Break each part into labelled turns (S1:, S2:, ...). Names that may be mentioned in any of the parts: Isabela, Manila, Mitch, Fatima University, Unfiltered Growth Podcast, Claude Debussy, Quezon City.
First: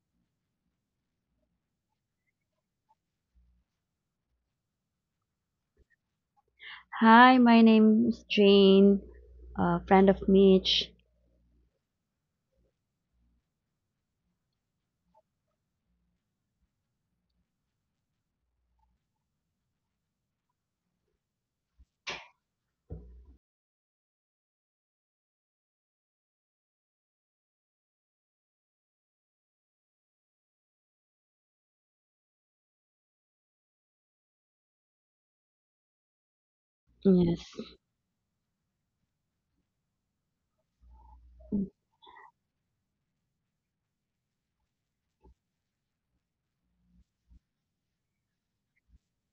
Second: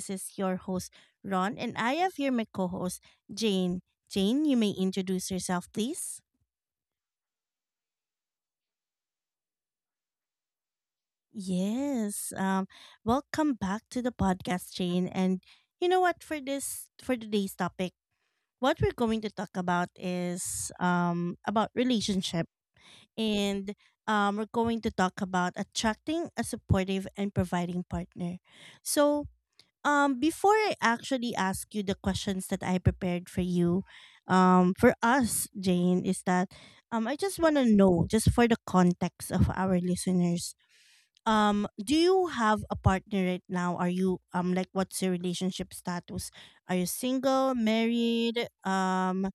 S1: This is your host, Ron, and I have here my co host, Jane. Jane, you may introduce yourself, please.
S2: Hi, my name is Jane, a friend of Mitch.
S1: Yes. Welcome back to the podcast, Jane. And you know what? For today's topic, what we're going to talk about is about relationship. And we're going to talk about attracting a supportive and providing partner. So, before I actually ask you the questions that I prepared for you, for us, Jane, is that I just
S2: Yes.
S1: want to know just for the context of our listeners. Do you have a partner right now? Are you like what's your relationship status? Are you single, married,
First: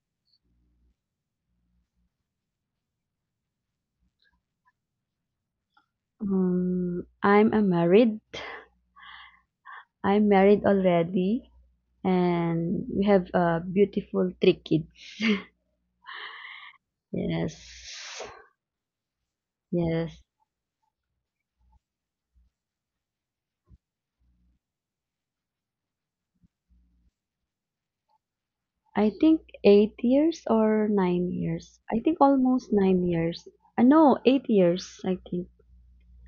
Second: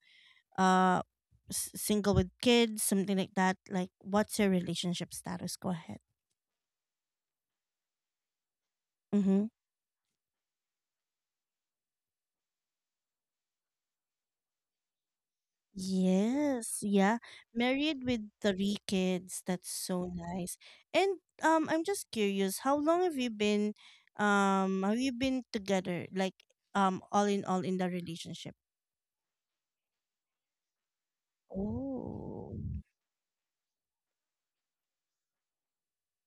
S1: uh single with kids, something like that? Like what's your relationship status? Go ahead.
S2: I'm a married.
S1: Mm-hmm.
S2: I'm married already, and we have a beautiful 3 kids.
S1: Yes, yeah. Married with
S2: Yes.
S1: three kids. That's so
S2: Yes.
S1: nice. And I'm just curious, how long have you been together? Like all in the relationship?
S2: I think 8 years or 9 years. I think
S1: Oh.
S2: almost 9 years. No, 8 years, I think.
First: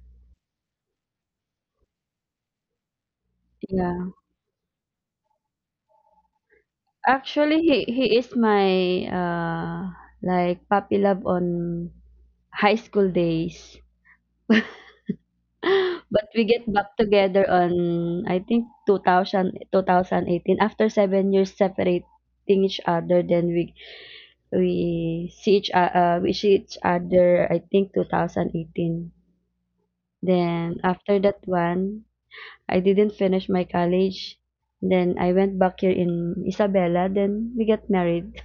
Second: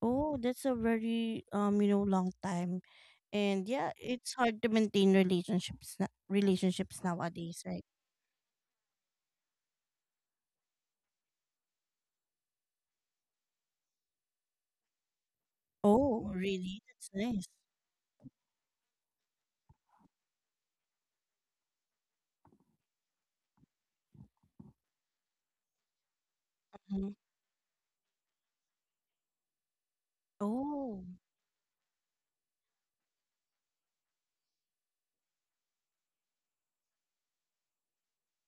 S1: Oh, that's a very you know long time. And yeah,
S2: Yeah.
S1: it's hard to maintain relationships
S2: Actually,
S1: nowadays, right?
S2: he is my like puppy love on high school days.
S1: Oh,
S2: But we get
S1: really?
S2: back
S1: That's nice.
S2: together on I think 2000, 2018 after 7 years separating each other. Then we we see each
S1: Mhm.
S2: other I think 2018. Then
S1: Oh.
S2: after that one, I didn't finish my college. Then I went back here in Isabela. Then we got married.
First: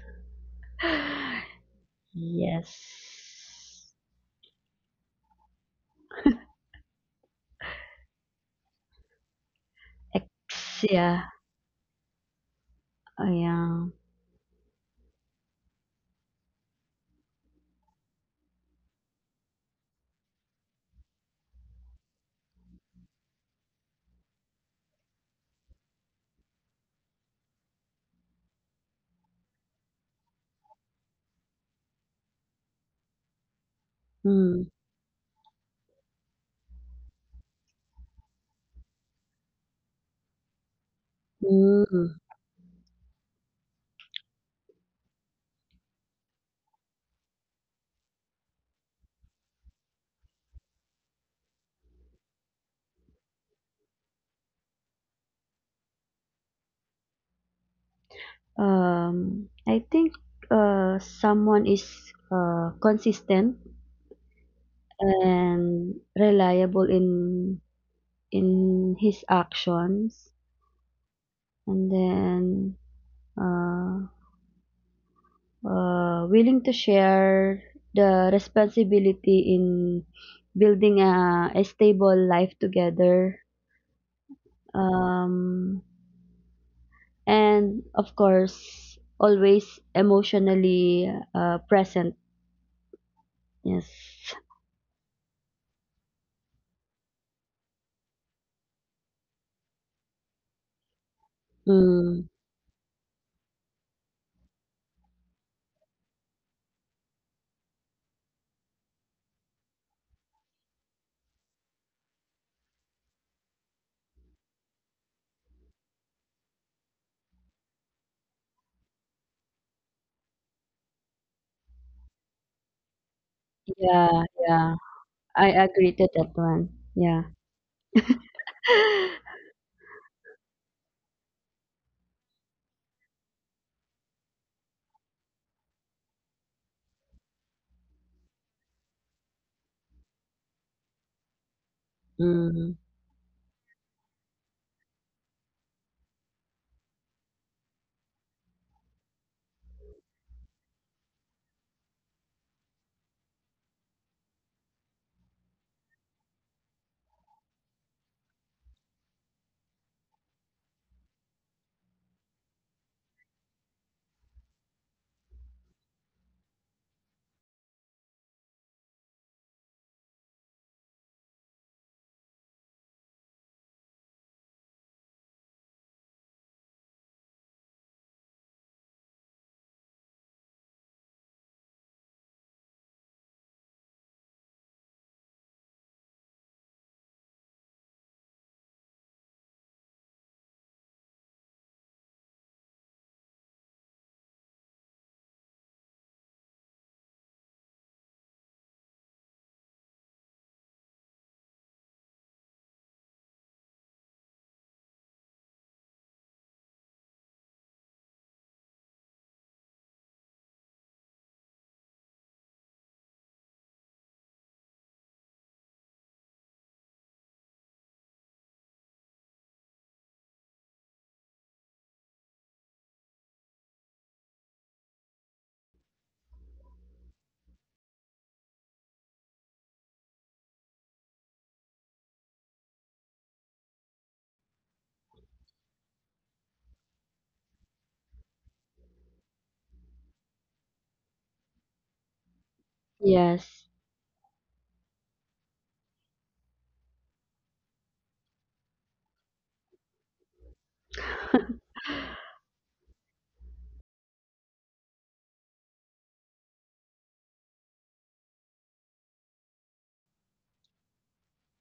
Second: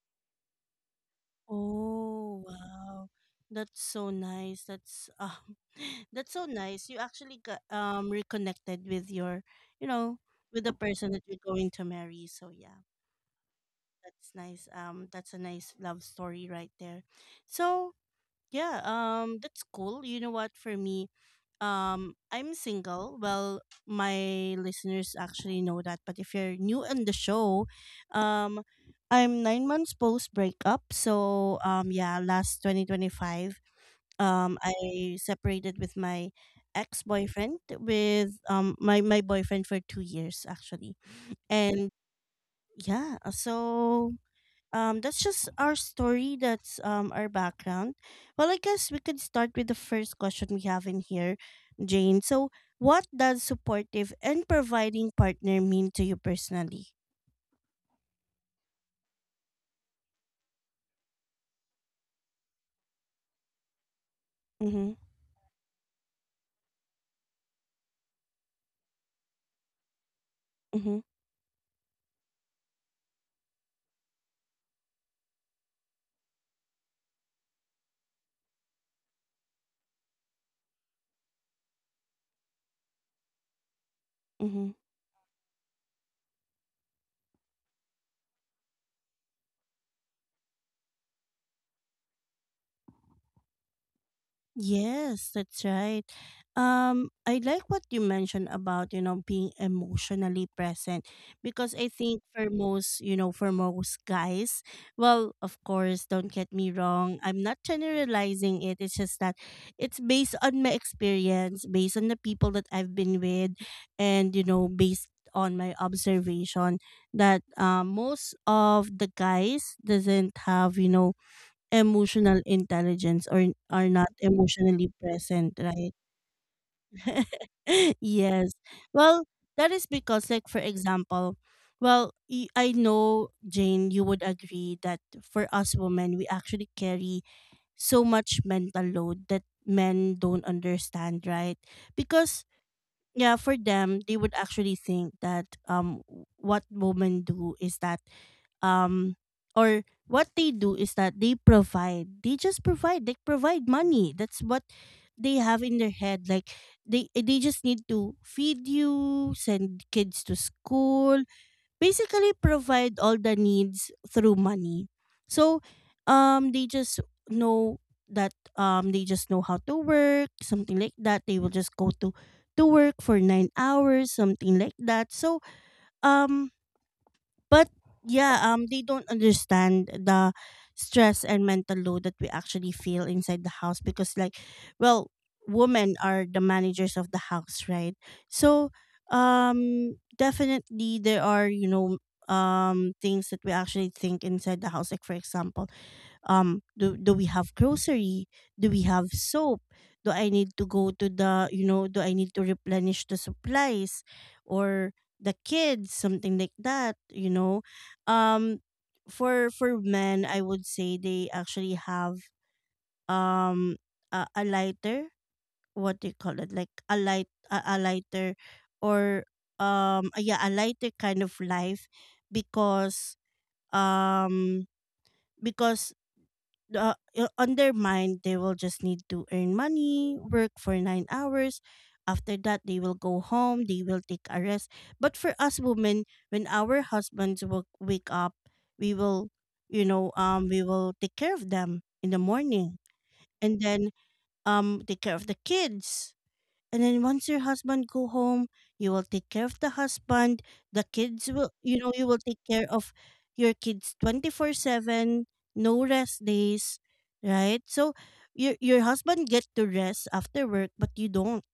S1: Oh,
S2: Yes.
S1: wow. That's so nice. That's that's so nice. You actually got reconnected with your, you know, with the
S2: Ex,
S1: person that
S2: yeah.
S1: you're going to marry. So yeah,
S2: Oh, yeah.
S1: that's nice. That's a nice love story right there. So, yeah, that's cool. You know what for me? I'm single. Well, my listeners actually know that, but if you're new on the show, um, I'm 9 months post breakup. So, yeah, last 2025,
S2: Hmm.
S1: I separated with my ex boyfriend with my boyfriend for 2 years actually, and
S2: Hmm.
S1: yeah, so that's just our story. That's our background. Well, I guess we could start with the first question we have in here, Jane. So, what does supportive and providing partner mean to you personally?
S2: I think someone is consistent
S1: Mm-hmm.
S2: and reliable in his actions,
S1: Mm-hmm.
S2: and then uh, willing to share the responsibility in building a stable life together.
S1: Mm-hmm.
S2: Um, and of course, always emotionally present. Yes.
S1: Yes, that's right. I like what you mentioned about, you know, being emotionally present because I think
S2: Mm.
S1: for most, you know, for most guys, well, of course, don't get me wrong, I'm not generalizing it. It's just that it's based on my experience, based on the people that I've been with, and, you know, based on my observation that most of the guys doesn't have, you know, emotional intelligence or are not
S2: Yeah, yeah.
S1: emotionally
S2: I
S1: present,
S2: agree
S1: right?
S2: to that one. Yeah.
S1: yes. Well, that is because, like, for example, I know, Jane, you would agree that for us women, we actually carry so much mental load that men don't understand, right? Because
S2: Mm,
S1: yeah, for them, they would actually think that what women do is that um or what they do is that they provide money. That's what they have in their head. Like they just need to feed you, send kids to school, basically provide all the needs through money. So they just know that they just know how to work, something like that. They will just go to work for 9 hours, something like that. So um but yeah, they don't understand the stress and mental load that we actually feel inside the house because, like, well, women are the managers of the house, right? So, definitely there are you know things that we actually think inside the house. Like for example, do we have grocery, do we have soap, do I need to go to the you know, do I need to replenish the supplies or the kids, something like that, you know. Um for for men, I would say they actually have um a lighter, what do you call it, like a lighter, or yeah, a lighter kind of life because um because on their mind they will just need to earn money, work for 9 hours. After that they will go home, they will take a rest. But for us women, when our husbands will wake up, we will we will take care of them in the morning,
S2: yes.
S1: and then take care of the kids. And then once your husband go home, you will take care of the husband, the kids, will you know you will take care of your kids 24/7, no rest days, right? So your husband get to rest after work but you don't,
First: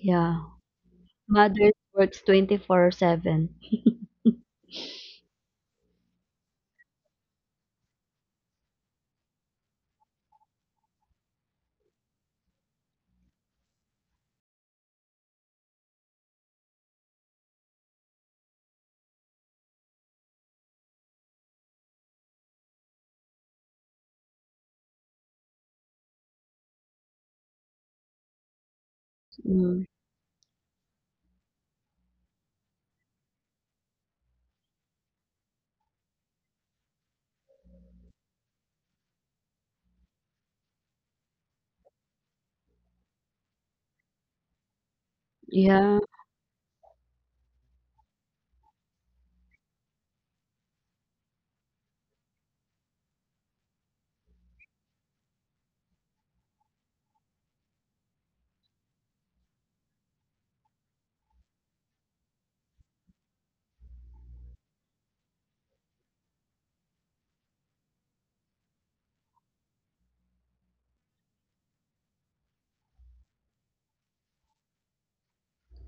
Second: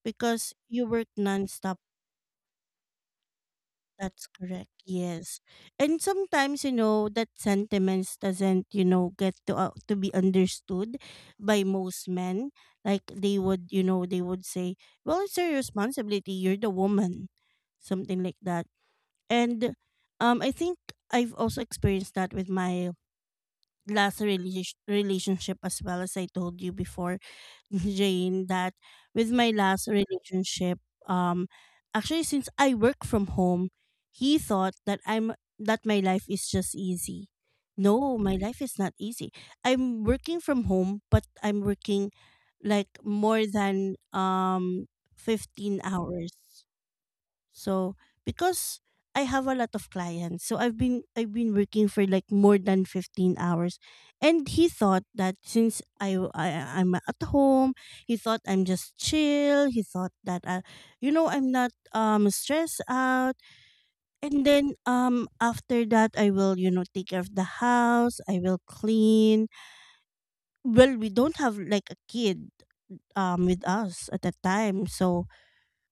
S2: Yeah.
S1: because you work non—
S2: Mothers works 24/7.
S1: that's correct. Yes. And sometimes, you know, that sentiments doesn't, you know, get to be understood by most men. Like they would, you know, they would say, "Well, it's your responsibility. You're the woman." Something like that. And I think I've also experienced that with my last relation relationship as well. As I told you before, Jane, that with my
S2: Mm,
S1: last relationship, um, actually since I work from home, he thought that I'm that my life is just easy. No, my life is not easy. I'm working from home, but I'm working like more than 15
S2: yeah.
S1: hours, so because I have a lot of clients, so I've been working for like more than 15 hours, and he thought that since I I'm at home, he thought I'm just chill. He thought that I, you know, I'm not stressed out. And then after that, I will you know take care of the house. I will clean. Well, we don't have like a kid with us at that time, so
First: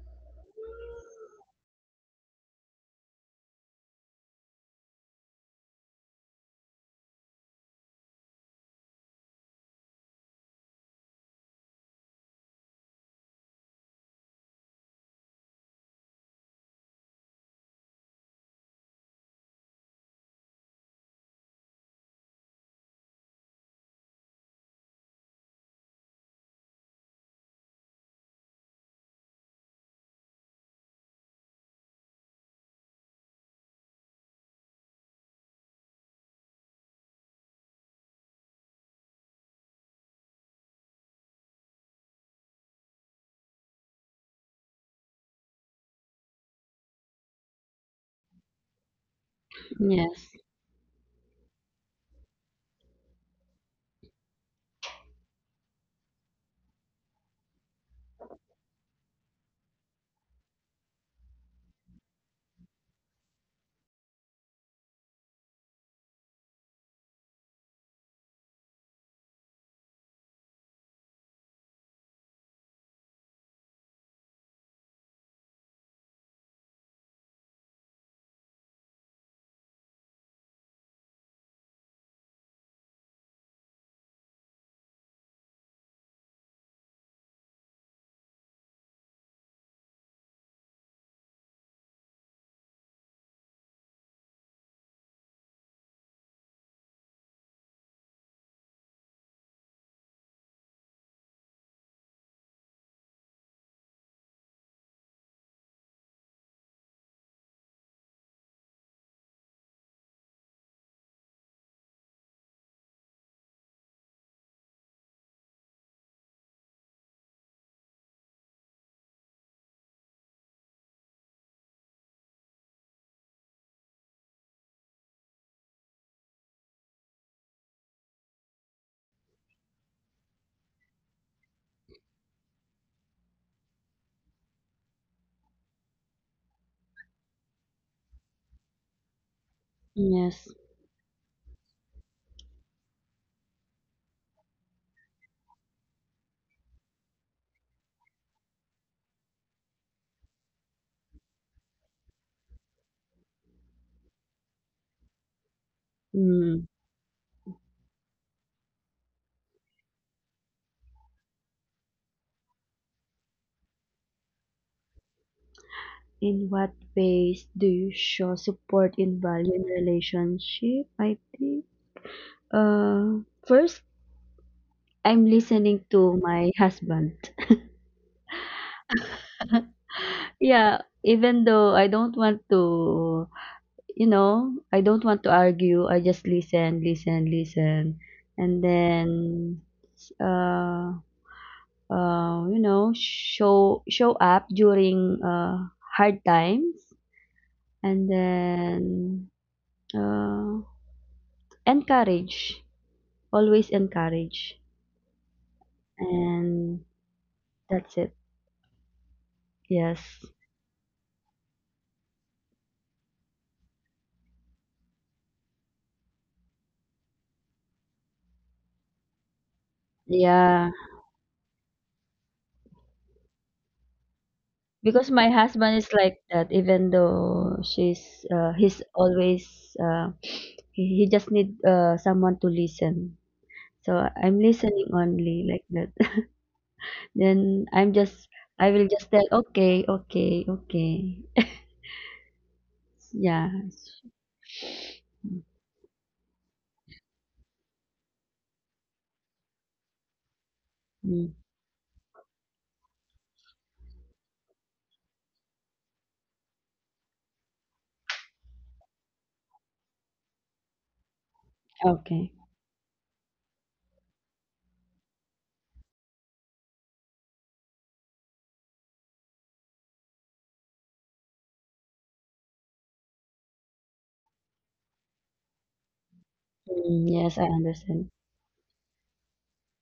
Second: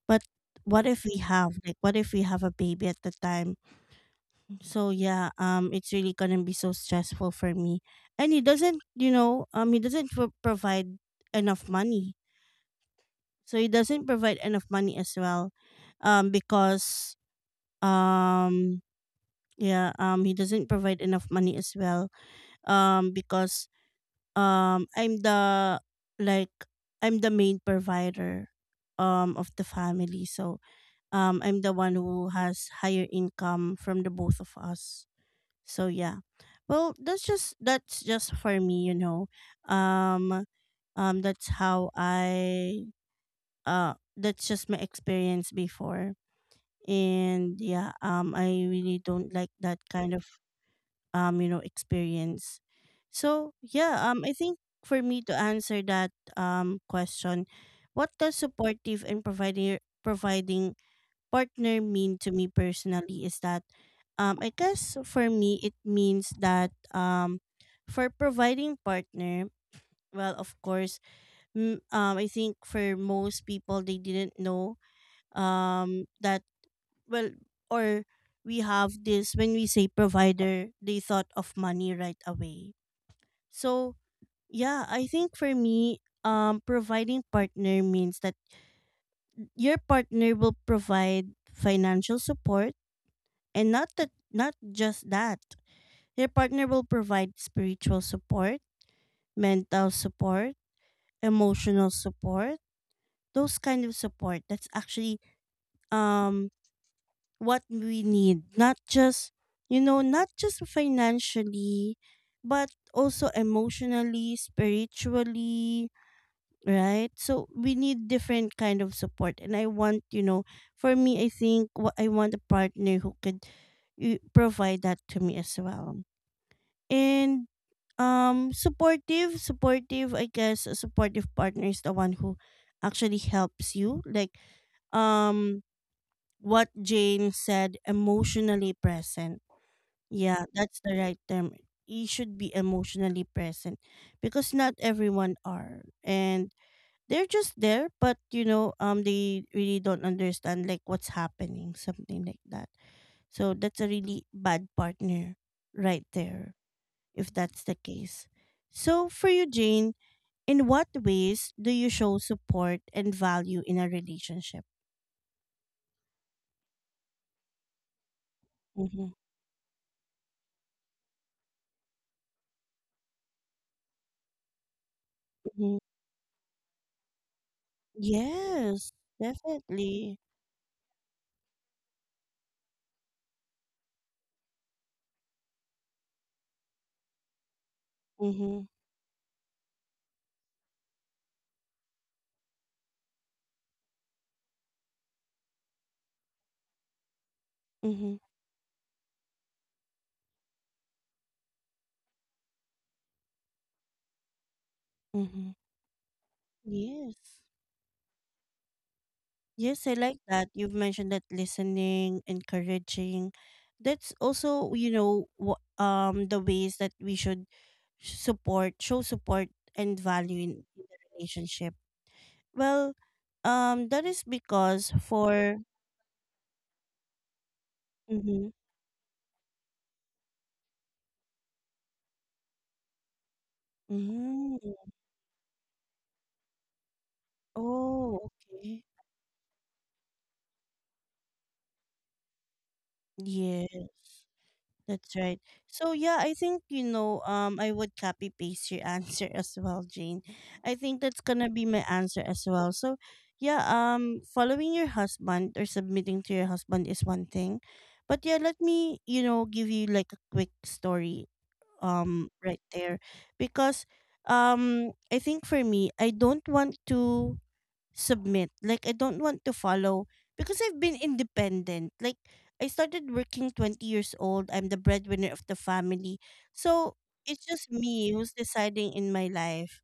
S1: but what if we have a baby at the time. So yeah, it's really gonna be so stressful for me. And he doesn't, you know, he doesn't provide enough money. So he doesn't provide enough money as well, because um, yeah, he doesn't provide enough money as well, because I'm the like I'm the main provider, of the family. So I'm the one who has higher income from the both of us. So yeah. Well, that's just for me, you know. Um that's how I that's just my experience before. And yeah, I really don't like that kind of
S2: Yes.
S1: you know experience. So, yeah, I think for me to answer that question, what does supportive and providing partner mean to me personally is that I guess for me it means that for providing partner, well of course, I think for most people they didn't know that well or we have this, when we say provider they thought of money right away. So yeah, I think for me, providing partner means that your partner will provide financial support. And not that, not just that. Your partner will provide spiritual support, mental support, emotional support, those kind of support. That's actually um what we need. Not just you know, not just financially, but also emotionally, spiritually, right? So we need different kind of support. And I want, you know, for me I think what I want a partner who could you provide that to me as well. And supportive, I guess a supportive partner is the one who actually helps you, like um what Jane said, emotionally present. Yeah,
S2: Yes.
S1: that's the right term. You should be emotionally present because not everyone are, and they're just there but you know they really don't understand like what's happening, something like that. So that's a really bad partner right there,
S2: Mm.
S1: if that's the case. So, for you, Jane, in what ways do you show support and value in a relationship?
S2: In what ways do you show support
S1: Mm-hmm,
S2: in value in relationship? I think. Uh, First, I'm
S1: hmm.
S2: listening to my husband.
S1: Yes, definitely.
S2: Yeah, even though I don't want to argue. I just listen, listen, listen,
S1: Mm-hmm,
S2: and then, uh, show up during hard times, and
S1: mm-hmm,
S2: then uh, encourage, always encourage,
S1: mm-hmm.
S2: and
S1: Yes.
S2: that's it.
S1: Yes, I like
S2: Yes.
S1: that. You've mentioned that listening, encouraging. That's also, you know, the ways that we should show support and value
S2: Yeah.
S1: in the relationship. Well, that is because
S2: Because my
S1: for—
S2: husband is like that, even though she's
S1: Mhm.
S2: he's always uh, he just need someone to listen, so I'm listening
S1: Mm.
S2: only, like that. Then I'm
S1: Oh,
S2: just, I
S1: okay.
S2: will just tell, okay, okay, okay. Yeah.
S1: Yes. That's right. So yeah, I think you know, I would copy paste your answer as well, Jane. I think that's
S2: Mm,
S1: going to be my answer as well. So yeah, following your husband or submitting to your husband is one thing. But yeah, let me, you know, give you like a quick story
S2: okay.
S1: right there, because I think for me, I don't want to submit. Like I don't want to follow because I've been independent. Like I started working 20 years old. I'm the breadwinner of the family. So
S2: Mm, yes,
S1: it's
S2: I
S1: just
S2: understand.
S1: me who's deciding in my life,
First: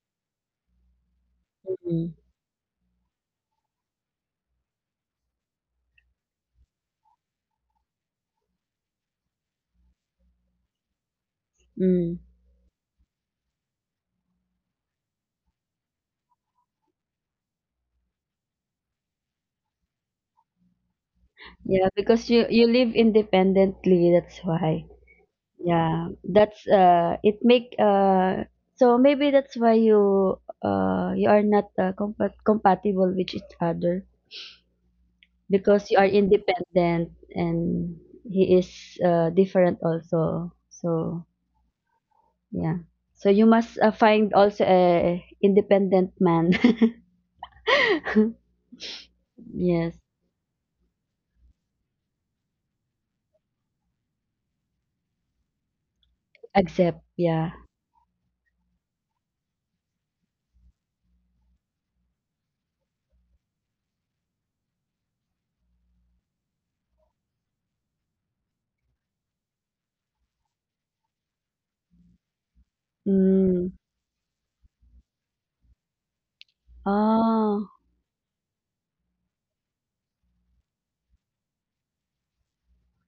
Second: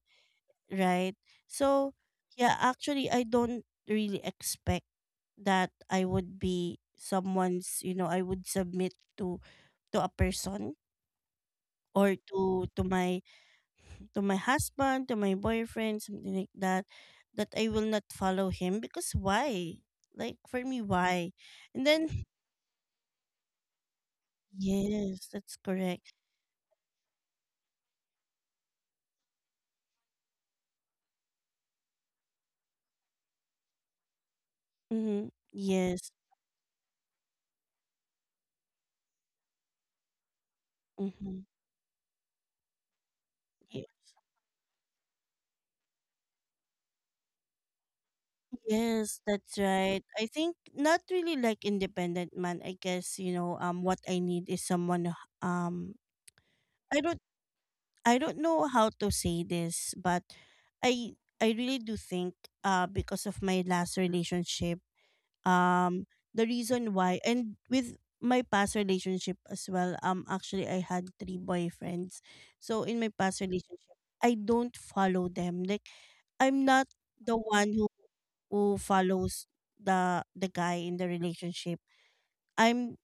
S1: right? So
S2: Mm.
S1: yeah, actually I don't really expect that I would be someone's, you know, I would submit to a person or
S2: Mm.
S1: to my husband, to my boyfriend, something like that, that I will not follow him because why? Like for me, why? And
S2: Yeah,
S1: then
S2: because you live independently, that's why.
S1: yes, that's
S2: Yeah,
S1: correct.
S2: that's it make so maybe that's why you are not compatible with each other
S1: Mm-hmm.
S2: because you are
S1: Yes.
S2: independent and he is different also. So,
S1: Mm-hmm.
S2: yeah. So you must find also a independent man.
S1: Yes, that's
S2: Yes,
S1: right. I think not really like independent man. I guess what I need is someone um
S2: accept,
S1: I don't
S2: yeah.
S1: I don't know how to say this, but I I really do think because of my last relationship, um the reason why and with my past relationship as well, actually I had three boyfriends. So in my past
S2: Mm.
S1: relationship, I don't follow them. Like, I'm not the
S2: Oh,
S1: one who follows the guy in the relationship. i'm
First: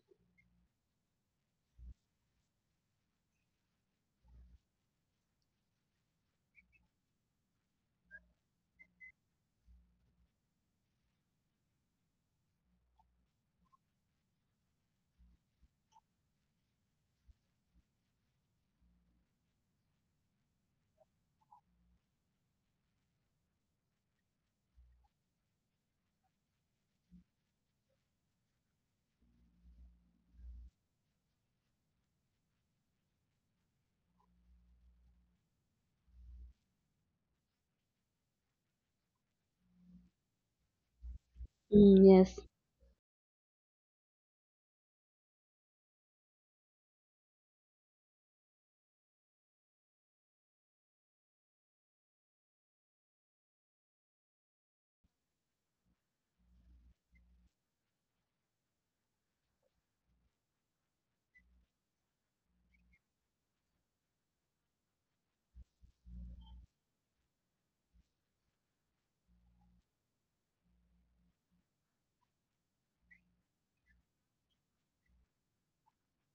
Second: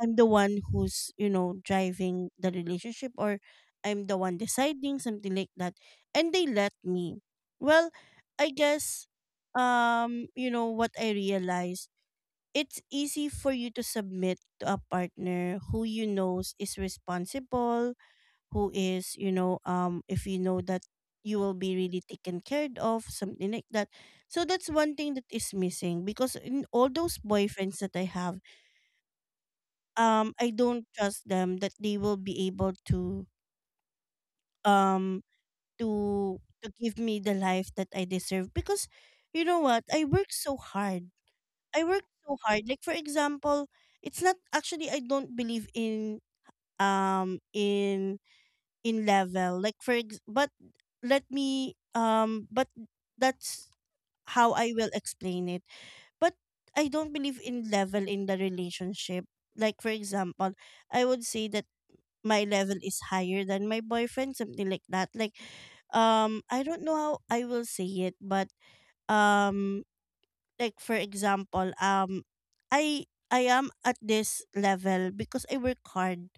S1: i'm the one who's, you know, driving the relationship, or I'm the one deciding something like that, and they let me. Well, I guess, you know what I realized, it's easy for you to submit to a partner who you knows is responsible, who is, you know, if you know that you will be really taken care of, something like that. So that's one thing that is missing because in all those boyfriends that I have, I don't trust them that they will be able to um to give me the life that I deserve because you know what? I work so hard. I
S2: mm,
S1: worked so
S2: yes.
S1: hard. Like for example, it's not actually I don't believe um in in level. Like but let me but that's how I will explain it. But I don't believe in level in the relationship. Like for example, I would say that my level is higher than my boyfriend, something like that. Like, I don't know how I will say it, but um like for example, I am at this level because I work hard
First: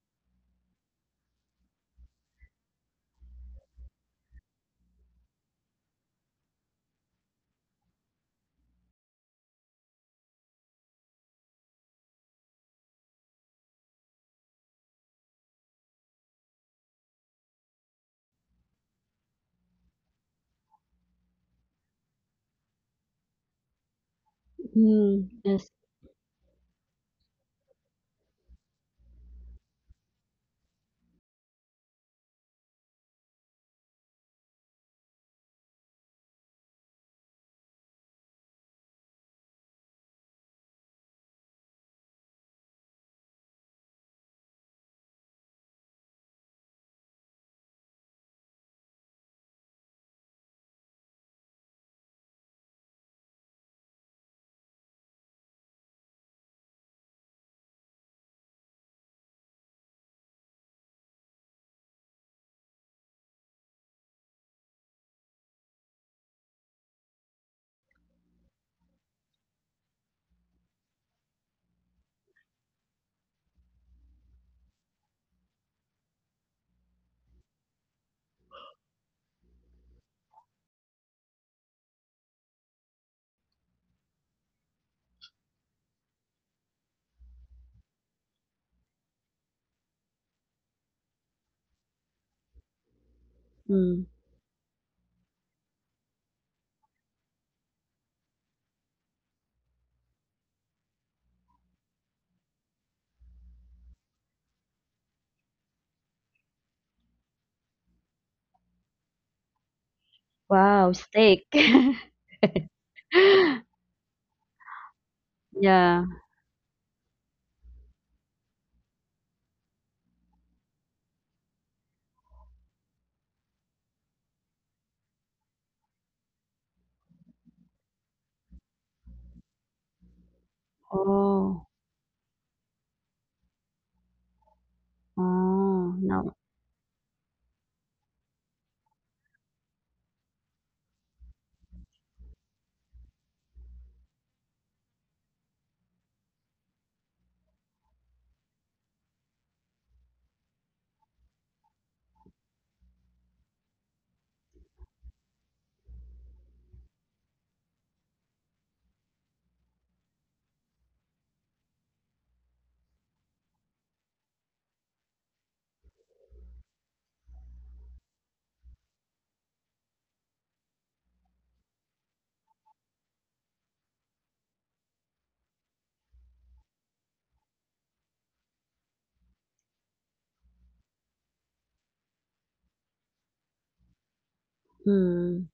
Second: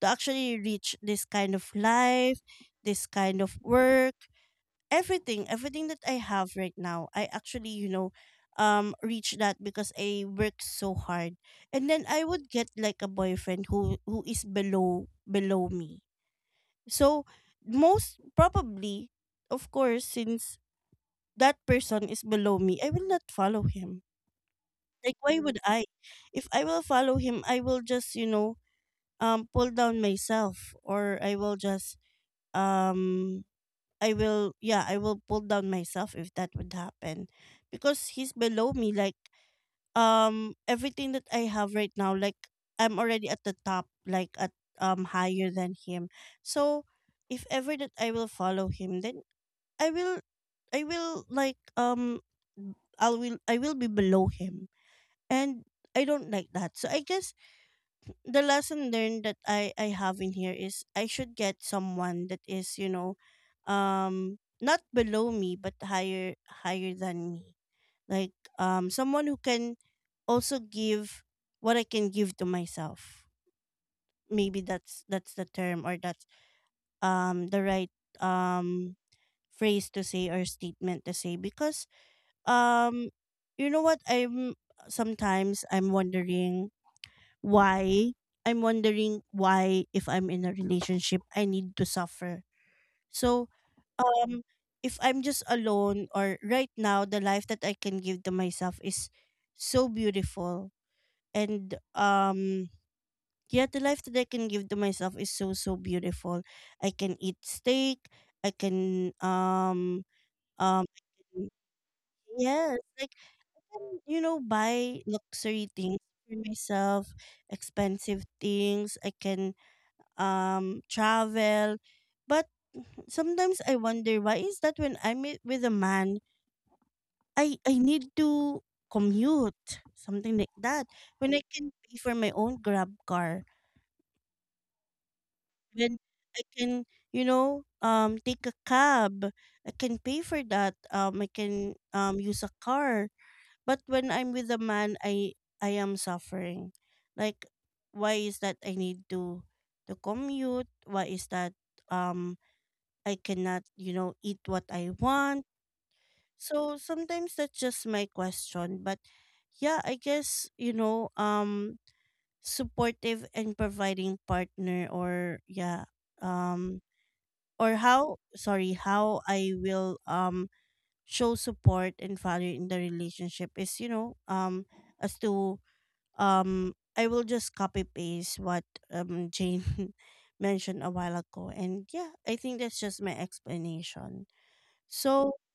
S1: to actually reach this kind of life, this kind of work, everything, everything that I have right now. I actually, you know, reach that because I work so hard. And then I would get like a boyfriend who is below me. So most probably, of course, since that person is below me, I will not follow him. Like,
S2: Mm,
S1: why would
S2: yes.
S1: I? If I will follow him, I will just, you know, pull down myself, or I will just, um, I will, yeah, I will pull down myself if that would happen, because he's below me. Like, everything that I have right now, like, I'm already at the top, like at higher than him. So, if ever that I will follow him, then I will, I will like, I will be below him, and I don't like that. So I guess the lesson learned that I have in here is I should get someone that is, you know, not below me but higher, than me. Like, someone who can also give what I can give to myself. Maybe that's the term, or that's the right um phrase to say, or statement to say, because um you know what, I'm sometimes I'm wondering why. I'm wondering why if I'm in a relationship I need to suffer. So
S2: Mm.
S1: um if I'm just alone, or right now the life that I can give to myself is so beautiful, and yeah, the life that I can give to myself is so so beautiful. I can eat steak, I can um
S2: Wow, steak.
S1: yes, like, you know, buy luxury things
S2: Yeah.
S1: for myself, expensive things. I can travel. But sometimes I wonder, why is that when I'm with a man, I need to commute, something like that. When I
S2: Oh.
S1: can pay for my own grab car,
S2: Oh,
S1: when
S2: no.
S1: I can, you know, take a cab, I can pay for that. I can, use a car. But when I'm with a man, I am suffering. Like, why is that I need to commute? Why is that? um I cannot, you know, eat what I want. So sometimes that's just my question. But yeah, I guess, you know, supportive and providing partner, or yeah, um or how, sorry, how I will show support and value in the relationship is, you know, as to, I will just copy paste what Jane mentioned a while ago. And yeah, I think that's just my explanation. So,
S2: Hmm.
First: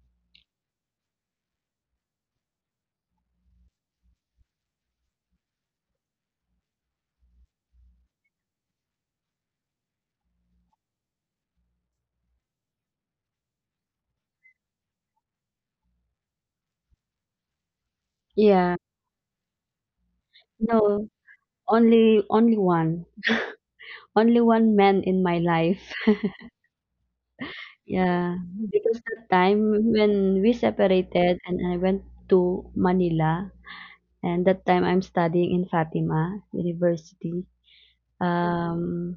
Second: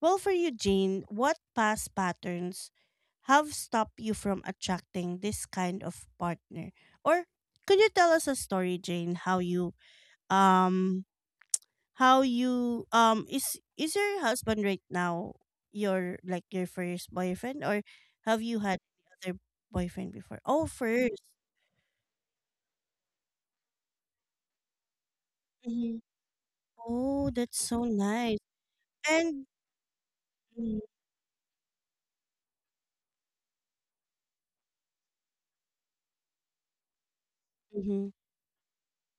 S1: well, for you, Jane, what past patterns have stopped you from attracting this kind of partner? Or could you tell us a story, Jane, um how you is your husband right now your like your first boyfriend, or have you
S2: Yeah.
S1: had other boyfriend before? Oh,
S2: No,
S1: 1st.
S2: only one. Only one man in my life.
S1: Mm-hmm. Oh, that's so nice.
S2: Yeah. Because that
S1: And
S2: time when we
S1: Mhm.
S2: separated and I went to Manila, and that time I'm studying in Fatima University.
S1: Mhm.
S2: Um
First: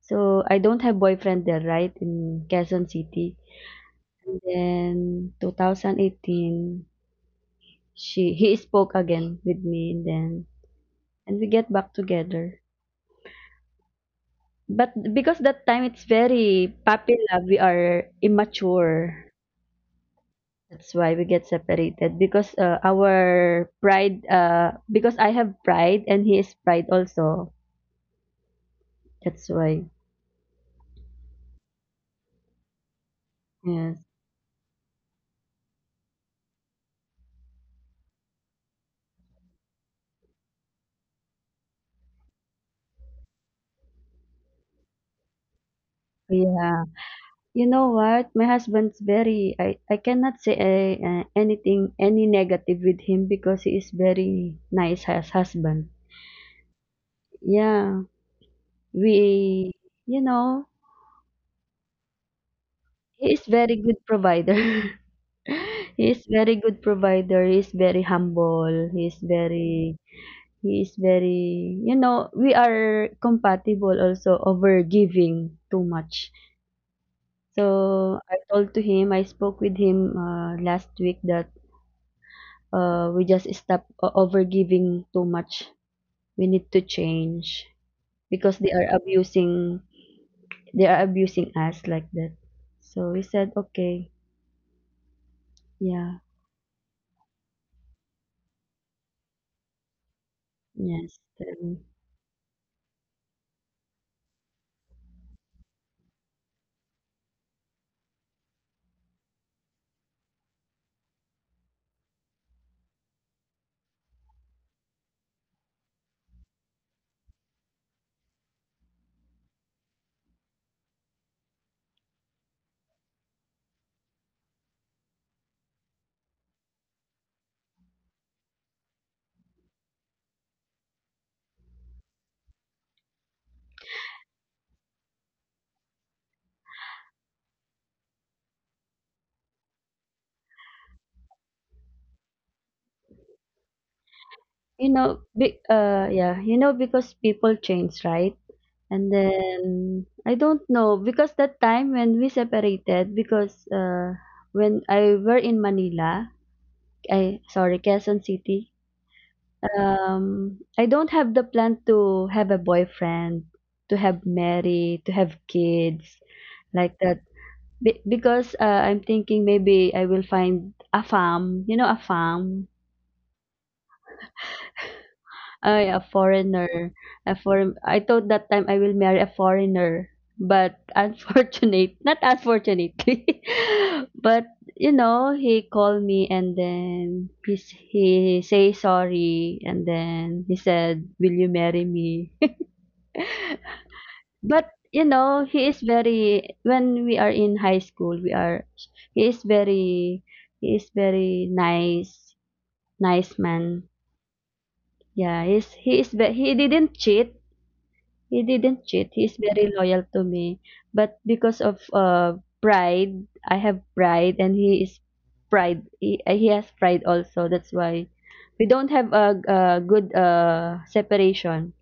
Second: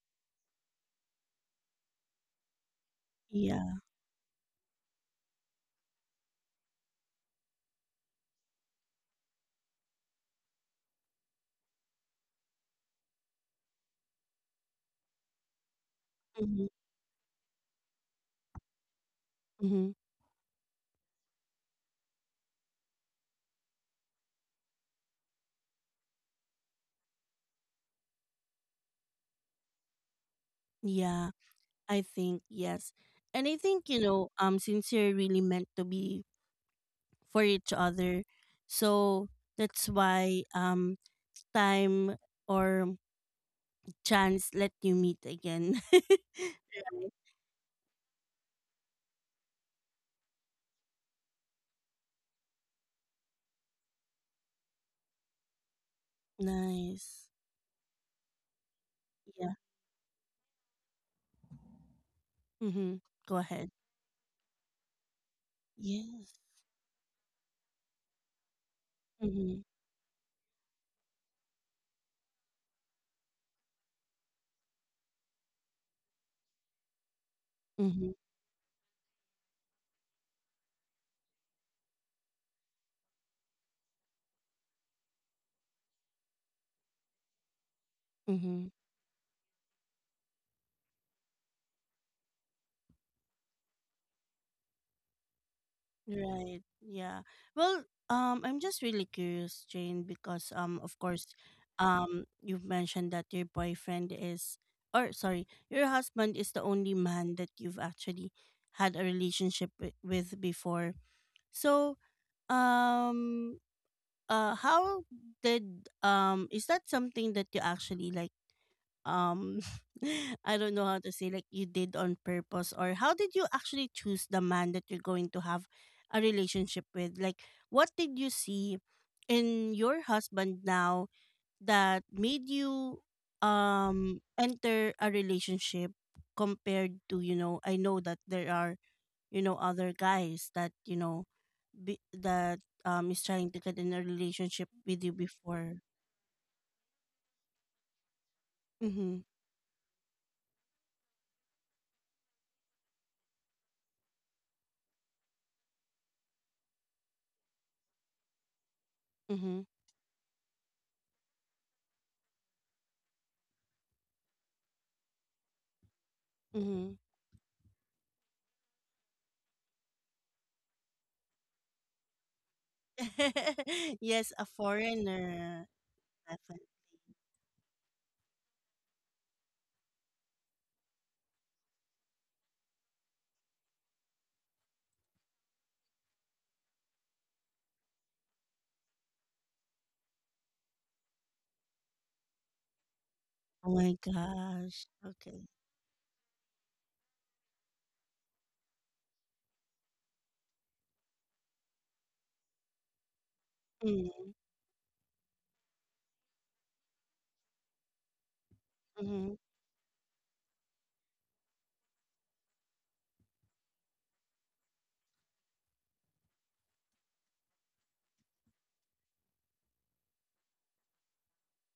S2: so I don't have boyfriend there, right? In Quezon City.
S1: yeah.
S2: Then 2018, she he spoke again with me, and then and we get back together. But because that time it's
S1: Mm-hmm.
S2: very puppy love, we are immature.
S1: Mm-hmm.
S2: That's why we get separated, because our pride. Because I have pride and he is pride also. That's why.
S1: Yeah. I think yes. And I think, you
S2: Yes.
S1: know, since you're really meant to be for each other, so that's why time or chance let you meet again.
S2: Yeah.
S1: Right.
S2: You know what? My husband's very. I cannot say anything, any negative with him, because he is very nice as husband.
S1: Nice.
S2: Yeah.
S1: Yeah.
S2: We. You know,
S1: Mhm.
S2: he
S1: Go
S2: is
S1: ahead.
S2: very good provider. He's
S1: Yes.
S2: very good provider, he's very humble, he's
S1: Mhm.
S2: very he is very you know, we are compatible also over giving too much.
S1: Mhm.
S2: So, I spoke with him, last week that, we just stop o over giving too much. We need to change because
S1: Mhm.
S2: they are abusing us, like that. So, he said, "Okay." Yeah.
S1: Right. Yeah. Well, I'm just really curious, Jane, because, of
S2: Yes,
S1: course,
S2: then
S1: you've mentioned that your boyfriend is, or sorry, your husband is the only man that you've actually had a relationship with before. So, um, how did, is that something that you actually like? um I don't know how to say, like, you did on purpose, or how did you actually choose the man that you're going to have a relationship with? Like, what did you see in your husband now that made you enter a relationship, compared to, you know, I know that there are, you know, other guys that, you know, be, that is trying to get in a relationship
S2: You
S1: with you
S2: know, be,
S1: before.
S2: uh, yeah, you know, because people change, right? And
S1: Mhm.
S2: then I don't know, because that time when we separated, because when I were in Manila, I sorry, Quezon City.
S1: Mhm.
S2: I don't have the plan to have a boyfriend, to have marry, to have kids, like
S1: Mhm.
S2: that. Because I'm thinking maybe I will find a farm.
S1: Yes, a foreigner.
S2: Ay, a
S1: Definitely.
S2: foreigner. A foreign I thought that time I will marry a foreigner, but not unfortunately, but he called me and then he say sorry, and then he said, "Will you marry me?"
S1: Oh my
S2: But,
S1: gosh.
S2: you know,
S1: Okay.
S2: he is very when we are in high school, we are he is very he is very nice, nice man.
S1: Mm-hmm.
S2: Yeah, he didn't cheat. He didn't cheat. He's
S1: Mm-hmm.
S2: very loyal to me. But because of pride, I have pride and he is pride. He has pride also. That's why we don't have a good separation.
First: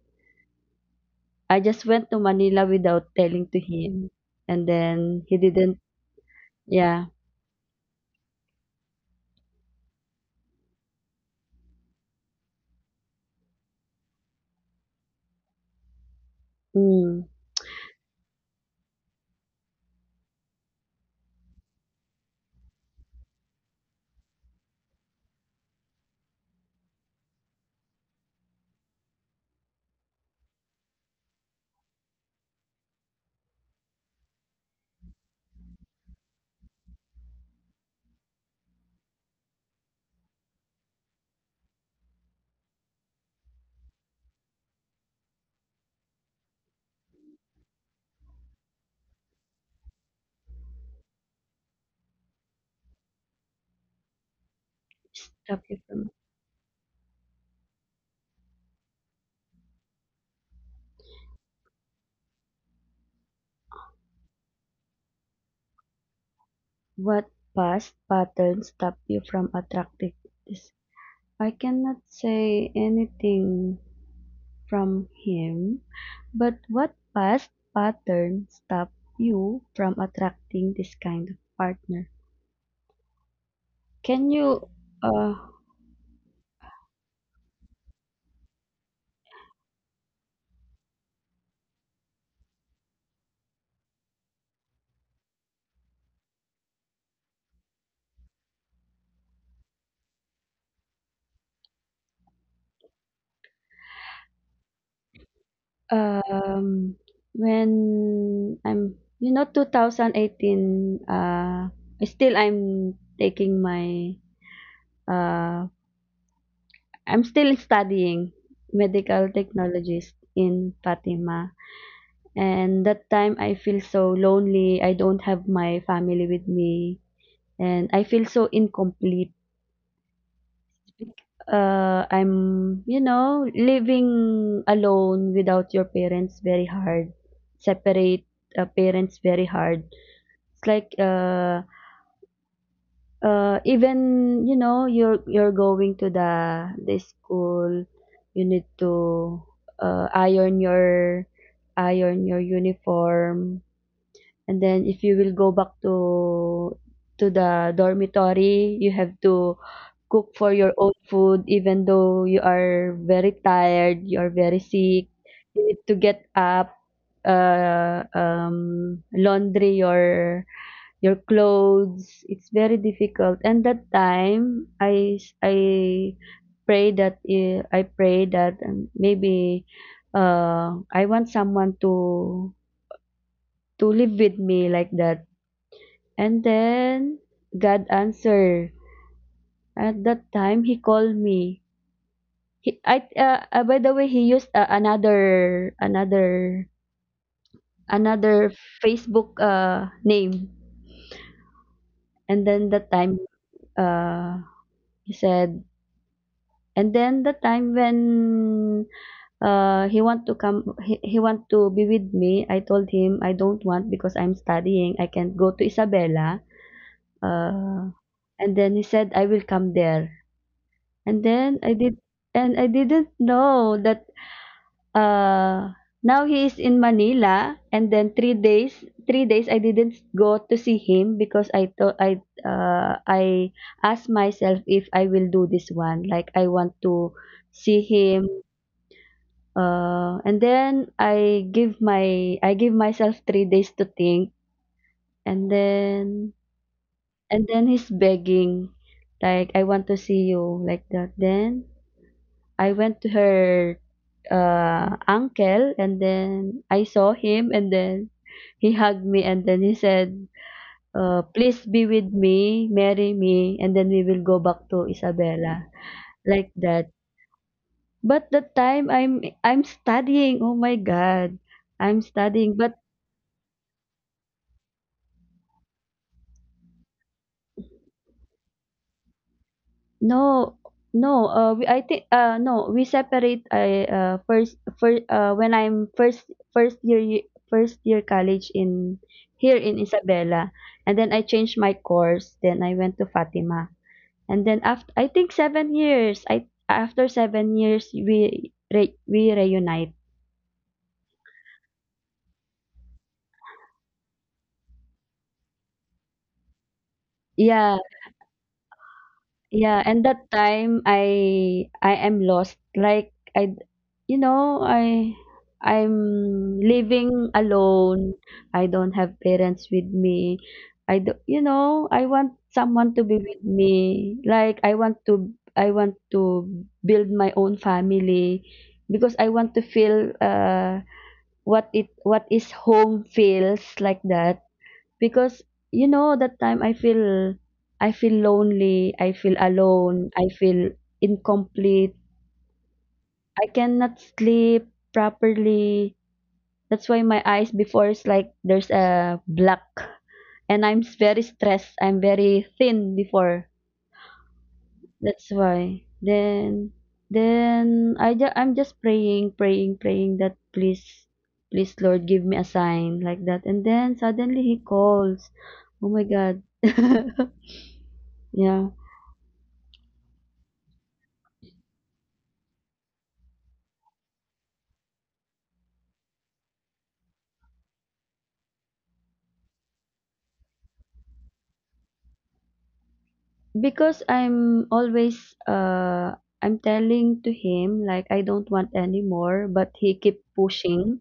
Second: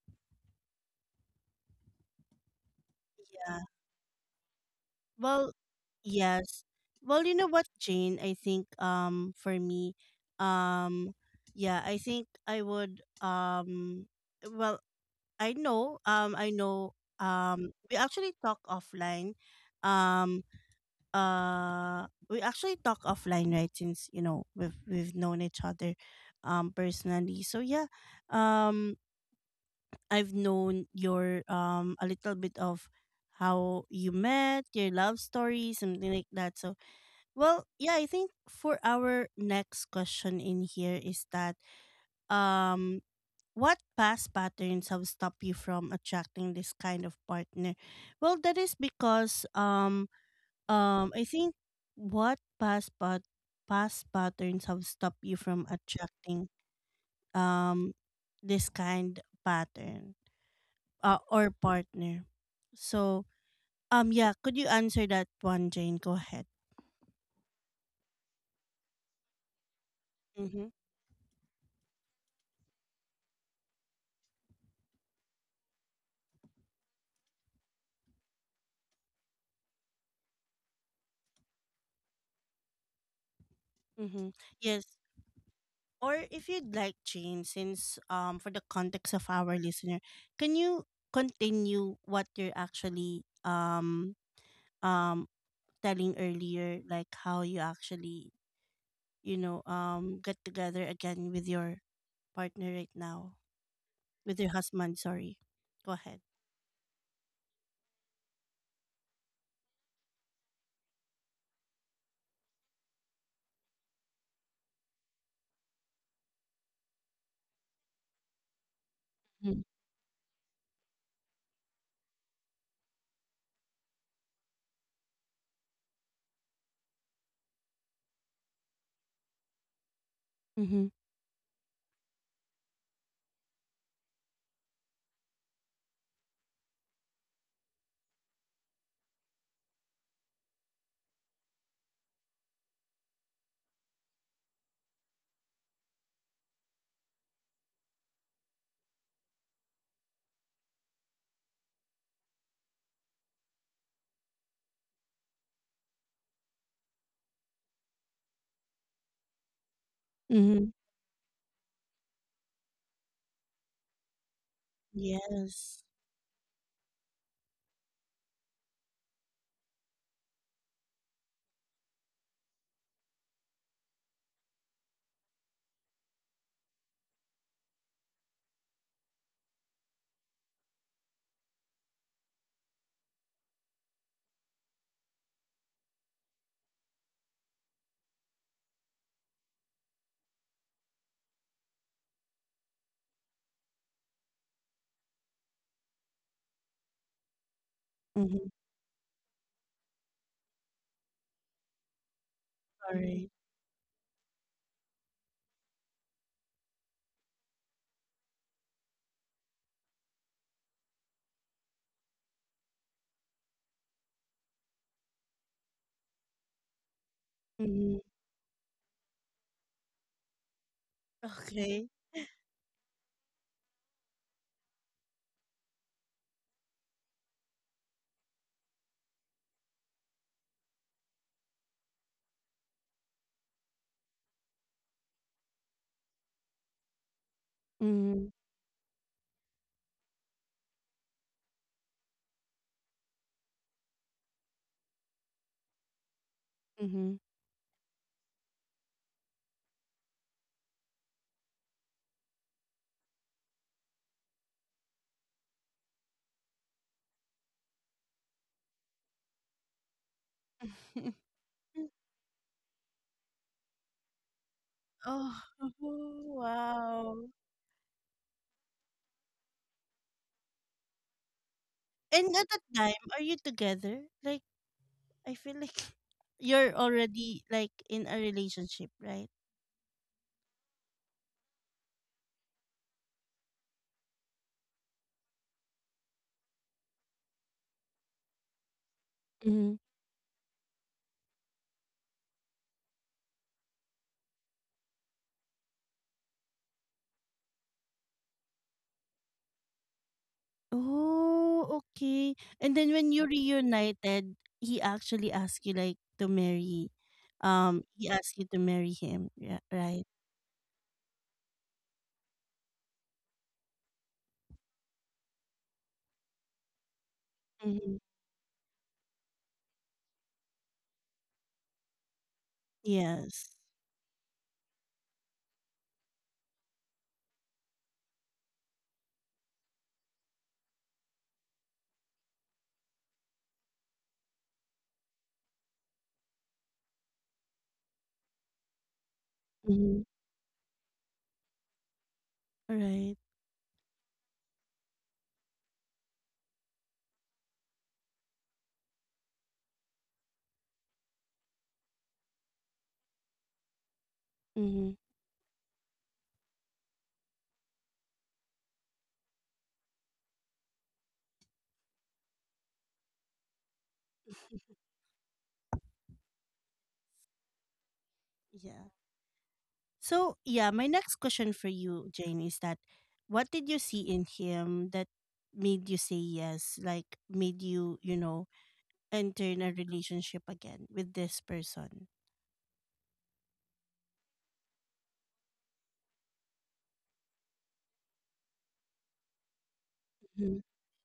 S2: I just went to Manila without telling
S1: Yeah.
S2: to him. And then he
S1: Well,
S2: didn't.
S1: yes.
S2: Yeah.
S1: Well, you know what, Jane? I think for me, um yeah, I think I would well, I know
S2: Mm.
S1: we actually talk offline. Um we actually talk offline, right? Since you know we've known each other personally, so yeah, um I've known your, a little bit of how you met your love story, something like that. So well, yeah, I think for our next question in here is that, um what past patterns have stopped you from attracting this kind of partner? Well, that is because, I think what past patterns have stopped you
S2: Stop
S1: from
S2: you from
S1: attracting um this kind pattern, or partner. So yeah, could you answer that one, Jane? Go ahead.
S2: what past patterns stop you from attracting
S1: Mm-hmm.
S2: this? I cannot say anything from him, but what past pattern stopped you from attracting this kind of partner?
S1: Mm-hmm.
S2: Can you,
S1: Yes.
S2: uh,
S1: Or if you'd like, Jane, since for the context of our listener, can you continue what you're actually um telling earlier, like how you actually, you know, get together again with your partner right now, with your husband. Sorry. Go ahead.
S2: um, when I'm, you know, 2018, still I'm taking my, uh, I'm still studying medical
S1: Mm-hmm.
S2: technologist in Fatima. And that time I feel so lonely. I don't have my family with me, and I feel so incomplete. I'm, you know, living alone without your parents, very hard. Separate parents, very hard. It's like even, you know, you're going to the school. You need to uh, iron your iron your uniform. And then if you will go back to the dormitory, you have to cook for
S1: Mm-hmm.
S2: your own food, even though you are very tired, you are very sick. You need
S1: Yes.
S2: to get up, laundry your clothes. It's very difficult. And that time, I pray that I pray that maybe I want someone to live with me, like that, and then God answered. At that time, He called me. By the way, He used another, another,
S1: Mm-hmm.
S2: another Facebook name. And then that time,
S1: Sorry.
S2: uh, He said. And then the time when he want to come, he want to be with me. I told him I don't want because I'm studying. I can't go to Isabela. Uh,
S1: Mm-hmm.
S2: and then he said, "I will come there." And then I
S1: Okay.
S2: did, and I didn't know that uh now he is in Manila, and then 3 days I didn't go to see him because I asked myself if I will do this one, like I want to see
S1: Mm-hmm.
S2: him, and then I give myself 3 days to think. And then
S1: Mm-hmm.
S2: and then he's begging, like, "I want to see you", like that. Then I went to her uncle, and then I saw him and then he hugged me and then he said, "Please be with me, marry me, and then we will go back to
S1: oh,
S2: Isabela." Like that.
S1: wow.
S2: But that time I'm studying. Oh my God. I'm
S1: And at that
S2: studying. But
S1: time, are you together? Like, I feel like you're already like in a relationship, right?
S2: no, no. I think no, we separate I first first when I'm first first year y- first year college in here in Isabela, and then I changed my course. Then I went to Fatima, and then after I think 7 years. I After 7 years, we reunite.
S1: Oh, okay. And then when you reunited, he actually asked you like to marry.
S2: Yeah.
S1: He asked you to marry him. Yeah,
S2: Yeah,
S1: right.
S2: and that time I am lost. Like, you know, I I'm living
S1: Mm-hmm.
S2: alone. I don't have parents with me. I do, you know, I want someone to be with
S1: Yes.
S2: me. Like, I want to build my own family, because I want to feel what is home feels, like that. Because, you know, that time I feel lonely, I feel
S1: Mm-hmm.
S2: alone, I feel incomplete.
S1: Right.
S2: I cannot sleep properly. That's why my eyes before is like there's a black, and very stressed. I'm very thin before.
S1: Mm-hmm.
S2: That's why. Then I'm just praying, praying, praying that, please, please Lord give me a sign, like that. And then suddenly he calls. Oh my God. Yeah.
S1: Yeah. So yeah, my next question for you, Jane, is that what did you see in him that made you say yes? Like, made you, you know, enter in a relationship again with this person?
S2: Because uh I'm telling to him, like, "I don't want anymore", but he keep
S1: Mm-hmm.
S2: pushing.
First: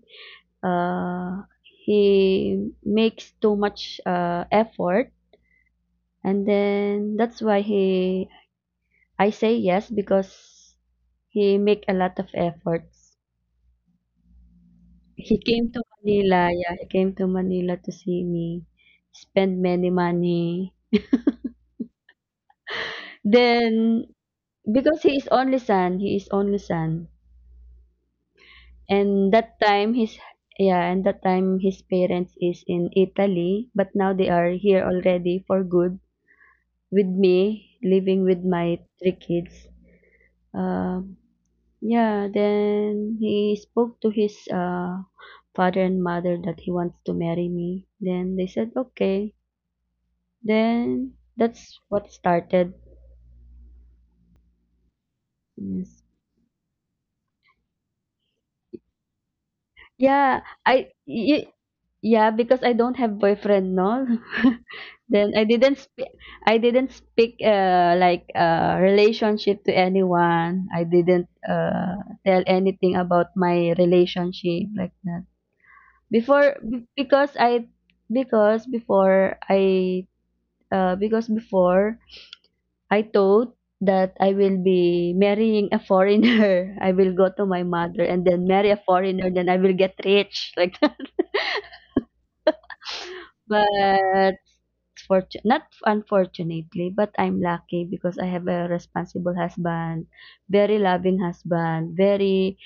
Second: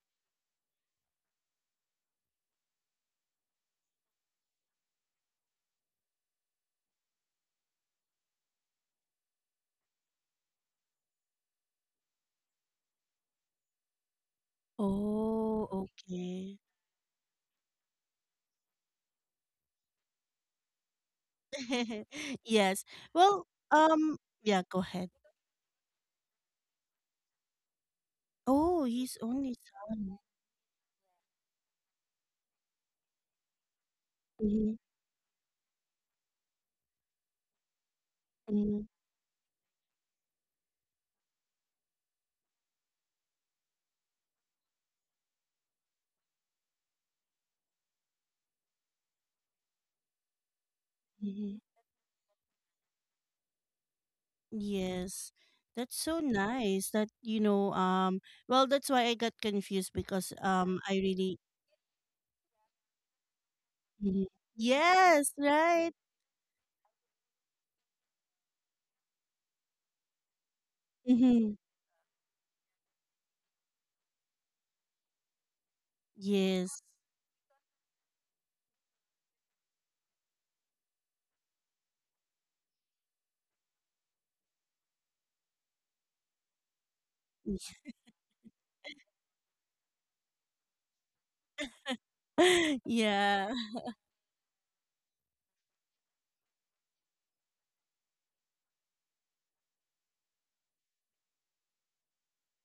S2: He makes too much effort, and then that's why he I say yes, because he make a lot of efforts. He
S1: Oh,
S2: came to Manila,
S1: okay.
S2: yeah, he came to Manila to see me, spend many money.
S1: Yes. Well,
S2: Then
S1: yeah, go
S2: because
S1: ahead.
S2: he is only son, he is only son.
S1: Oh, his
S2: And
S1: only
S2: that time
S1: son.
S2: his yeah, and that time his parents is in Italy, but now they are
S1: Mhm,
S2: here already for good, with me, living with my
S1: mhm,
S2: 3 kids. Um, yeah, then he spoke to his father and mother that he wants to marry me. Then they said okay. Then
S1: mhm.
S2: that's what started.
S1: Yes. That's
S2: Yes.
S1: so nice that, you know, well, that's why I got confused because
S2: Yeah.
S1: I really
S2: Yeah, because I don't have boyfriend, no.
S1: Mhm. Yes,
S2: Then
S1: right.
S2: I didn't speak like relationship to anyone. I didn't
S1: Mm-hmm.
S2: tell anything about my relationship, like that. Before
S1: Yes.
S2: b- because I because before I because before I thought that I will be marrying a foreigner. I will go to my mother and then marry a foreigner, then I will get rich, like that.
S1: Yeah.
S2: But not unfortunately, but I'm lucky because I have a responsible husband, very loving husband, very,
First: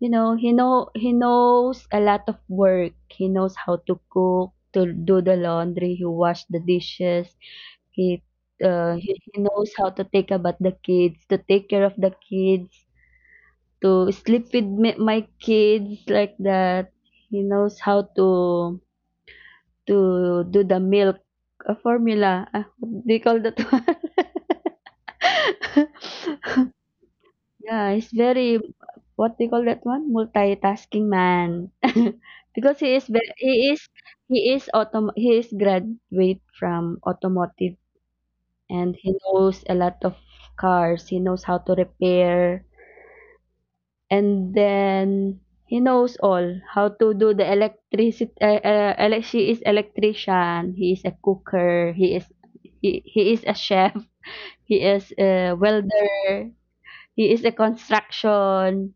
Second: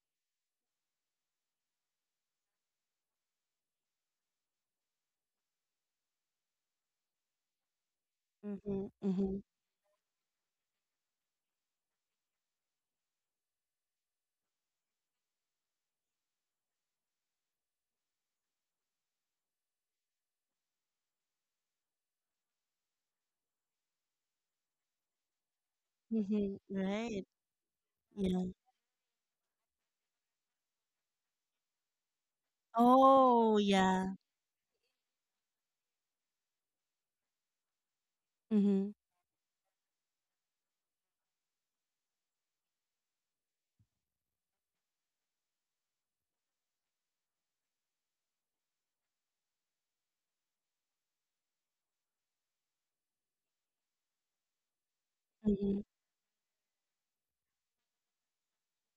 S2: you know, he knows a lot of work. He knows how to cook, to do the laundry, he wash the dishes. He
S1: Mm-hmm.
S2: he,
S1: Mm-hmm.
S2: he knows how to take about the kids, to take care of the kids, to sleep with me, my kids, like that. He knows how to do the milk, formula. They call that one.
S1: Mm-hmm. Right.
S2: Yeah, he's
S1: Yeah.
S2: very, what they call that one, multitasking man. Because
S1: Oh, yeah.
S2: he is graduate from automotive, and
S1: Mm-hmm.
S2: he knows a lot of cars. He knows how to repair, and then he knows all how to do the electricity, she is electrician, he is a cooker, he is a chef, he is a
S1: Mm-hmm.
S2: welder, he is a construction.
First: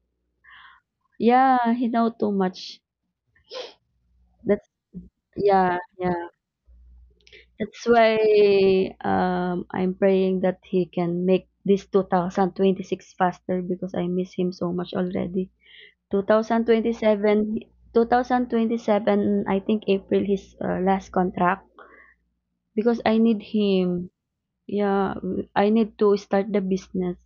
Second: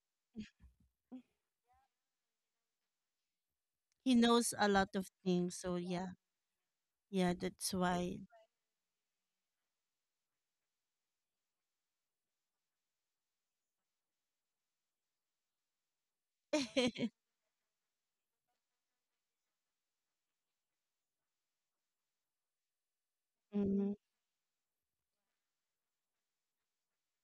S2: Yeah, he know too much.
S1: He knows
S2: That's
S1: a lot of things, so
S2: yeah,
S1: yeah.
S2: yeah.
S1: Yeah, that's
S2: That's why.
S1: why.
S2: I'm praying that he can make this 2026 faster, because I miss him so much already. 2027. 2027, I think April, his last contract, because I need
S1: Mm-hmm.
S2: him. Yeah. I need to start the business,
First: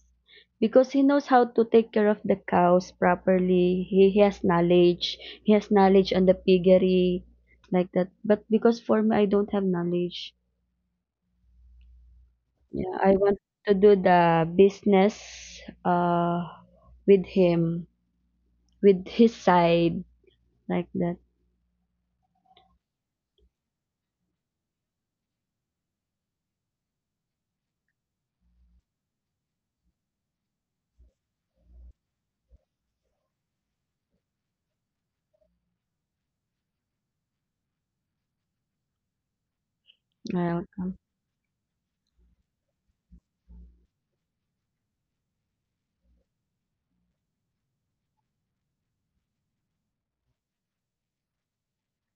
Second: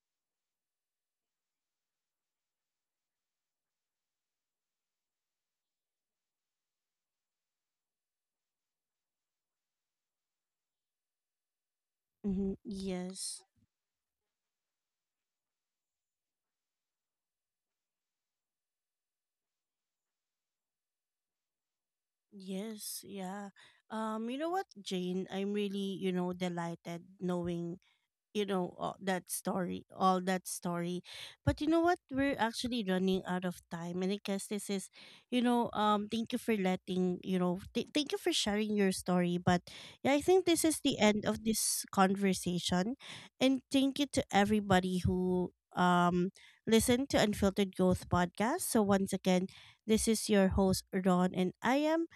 S2: because he knows how to take care of the cows properly. He has knowledge. He has knowledge on the piggery, like that, but because for me, I don't have knowledge.
S1: Mm-hmm.
S2: Yeah. I want
S1: Yes.
S2: to do the business, uh with him, with his side, like that.
S1: Yes. Yeah. You know what, Jane? I'm really, you know, delighted knowing, you know, all that story, all that story. But you know what, we're actually running out of time, and I guess this is, you know, thank you for letting, you know, thank you for sharing your story. But yeah, I think this is
S2: Welcome.
S1: the end of this conversation, and thank you to everybody who listened to Unfiltered Growth Podcast. So once again, this is your host Ron, and I am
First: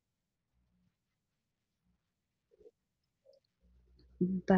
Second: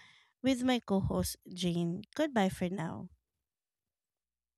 S1: with my co-host Jane. Goodbye for now.
S2: Bye.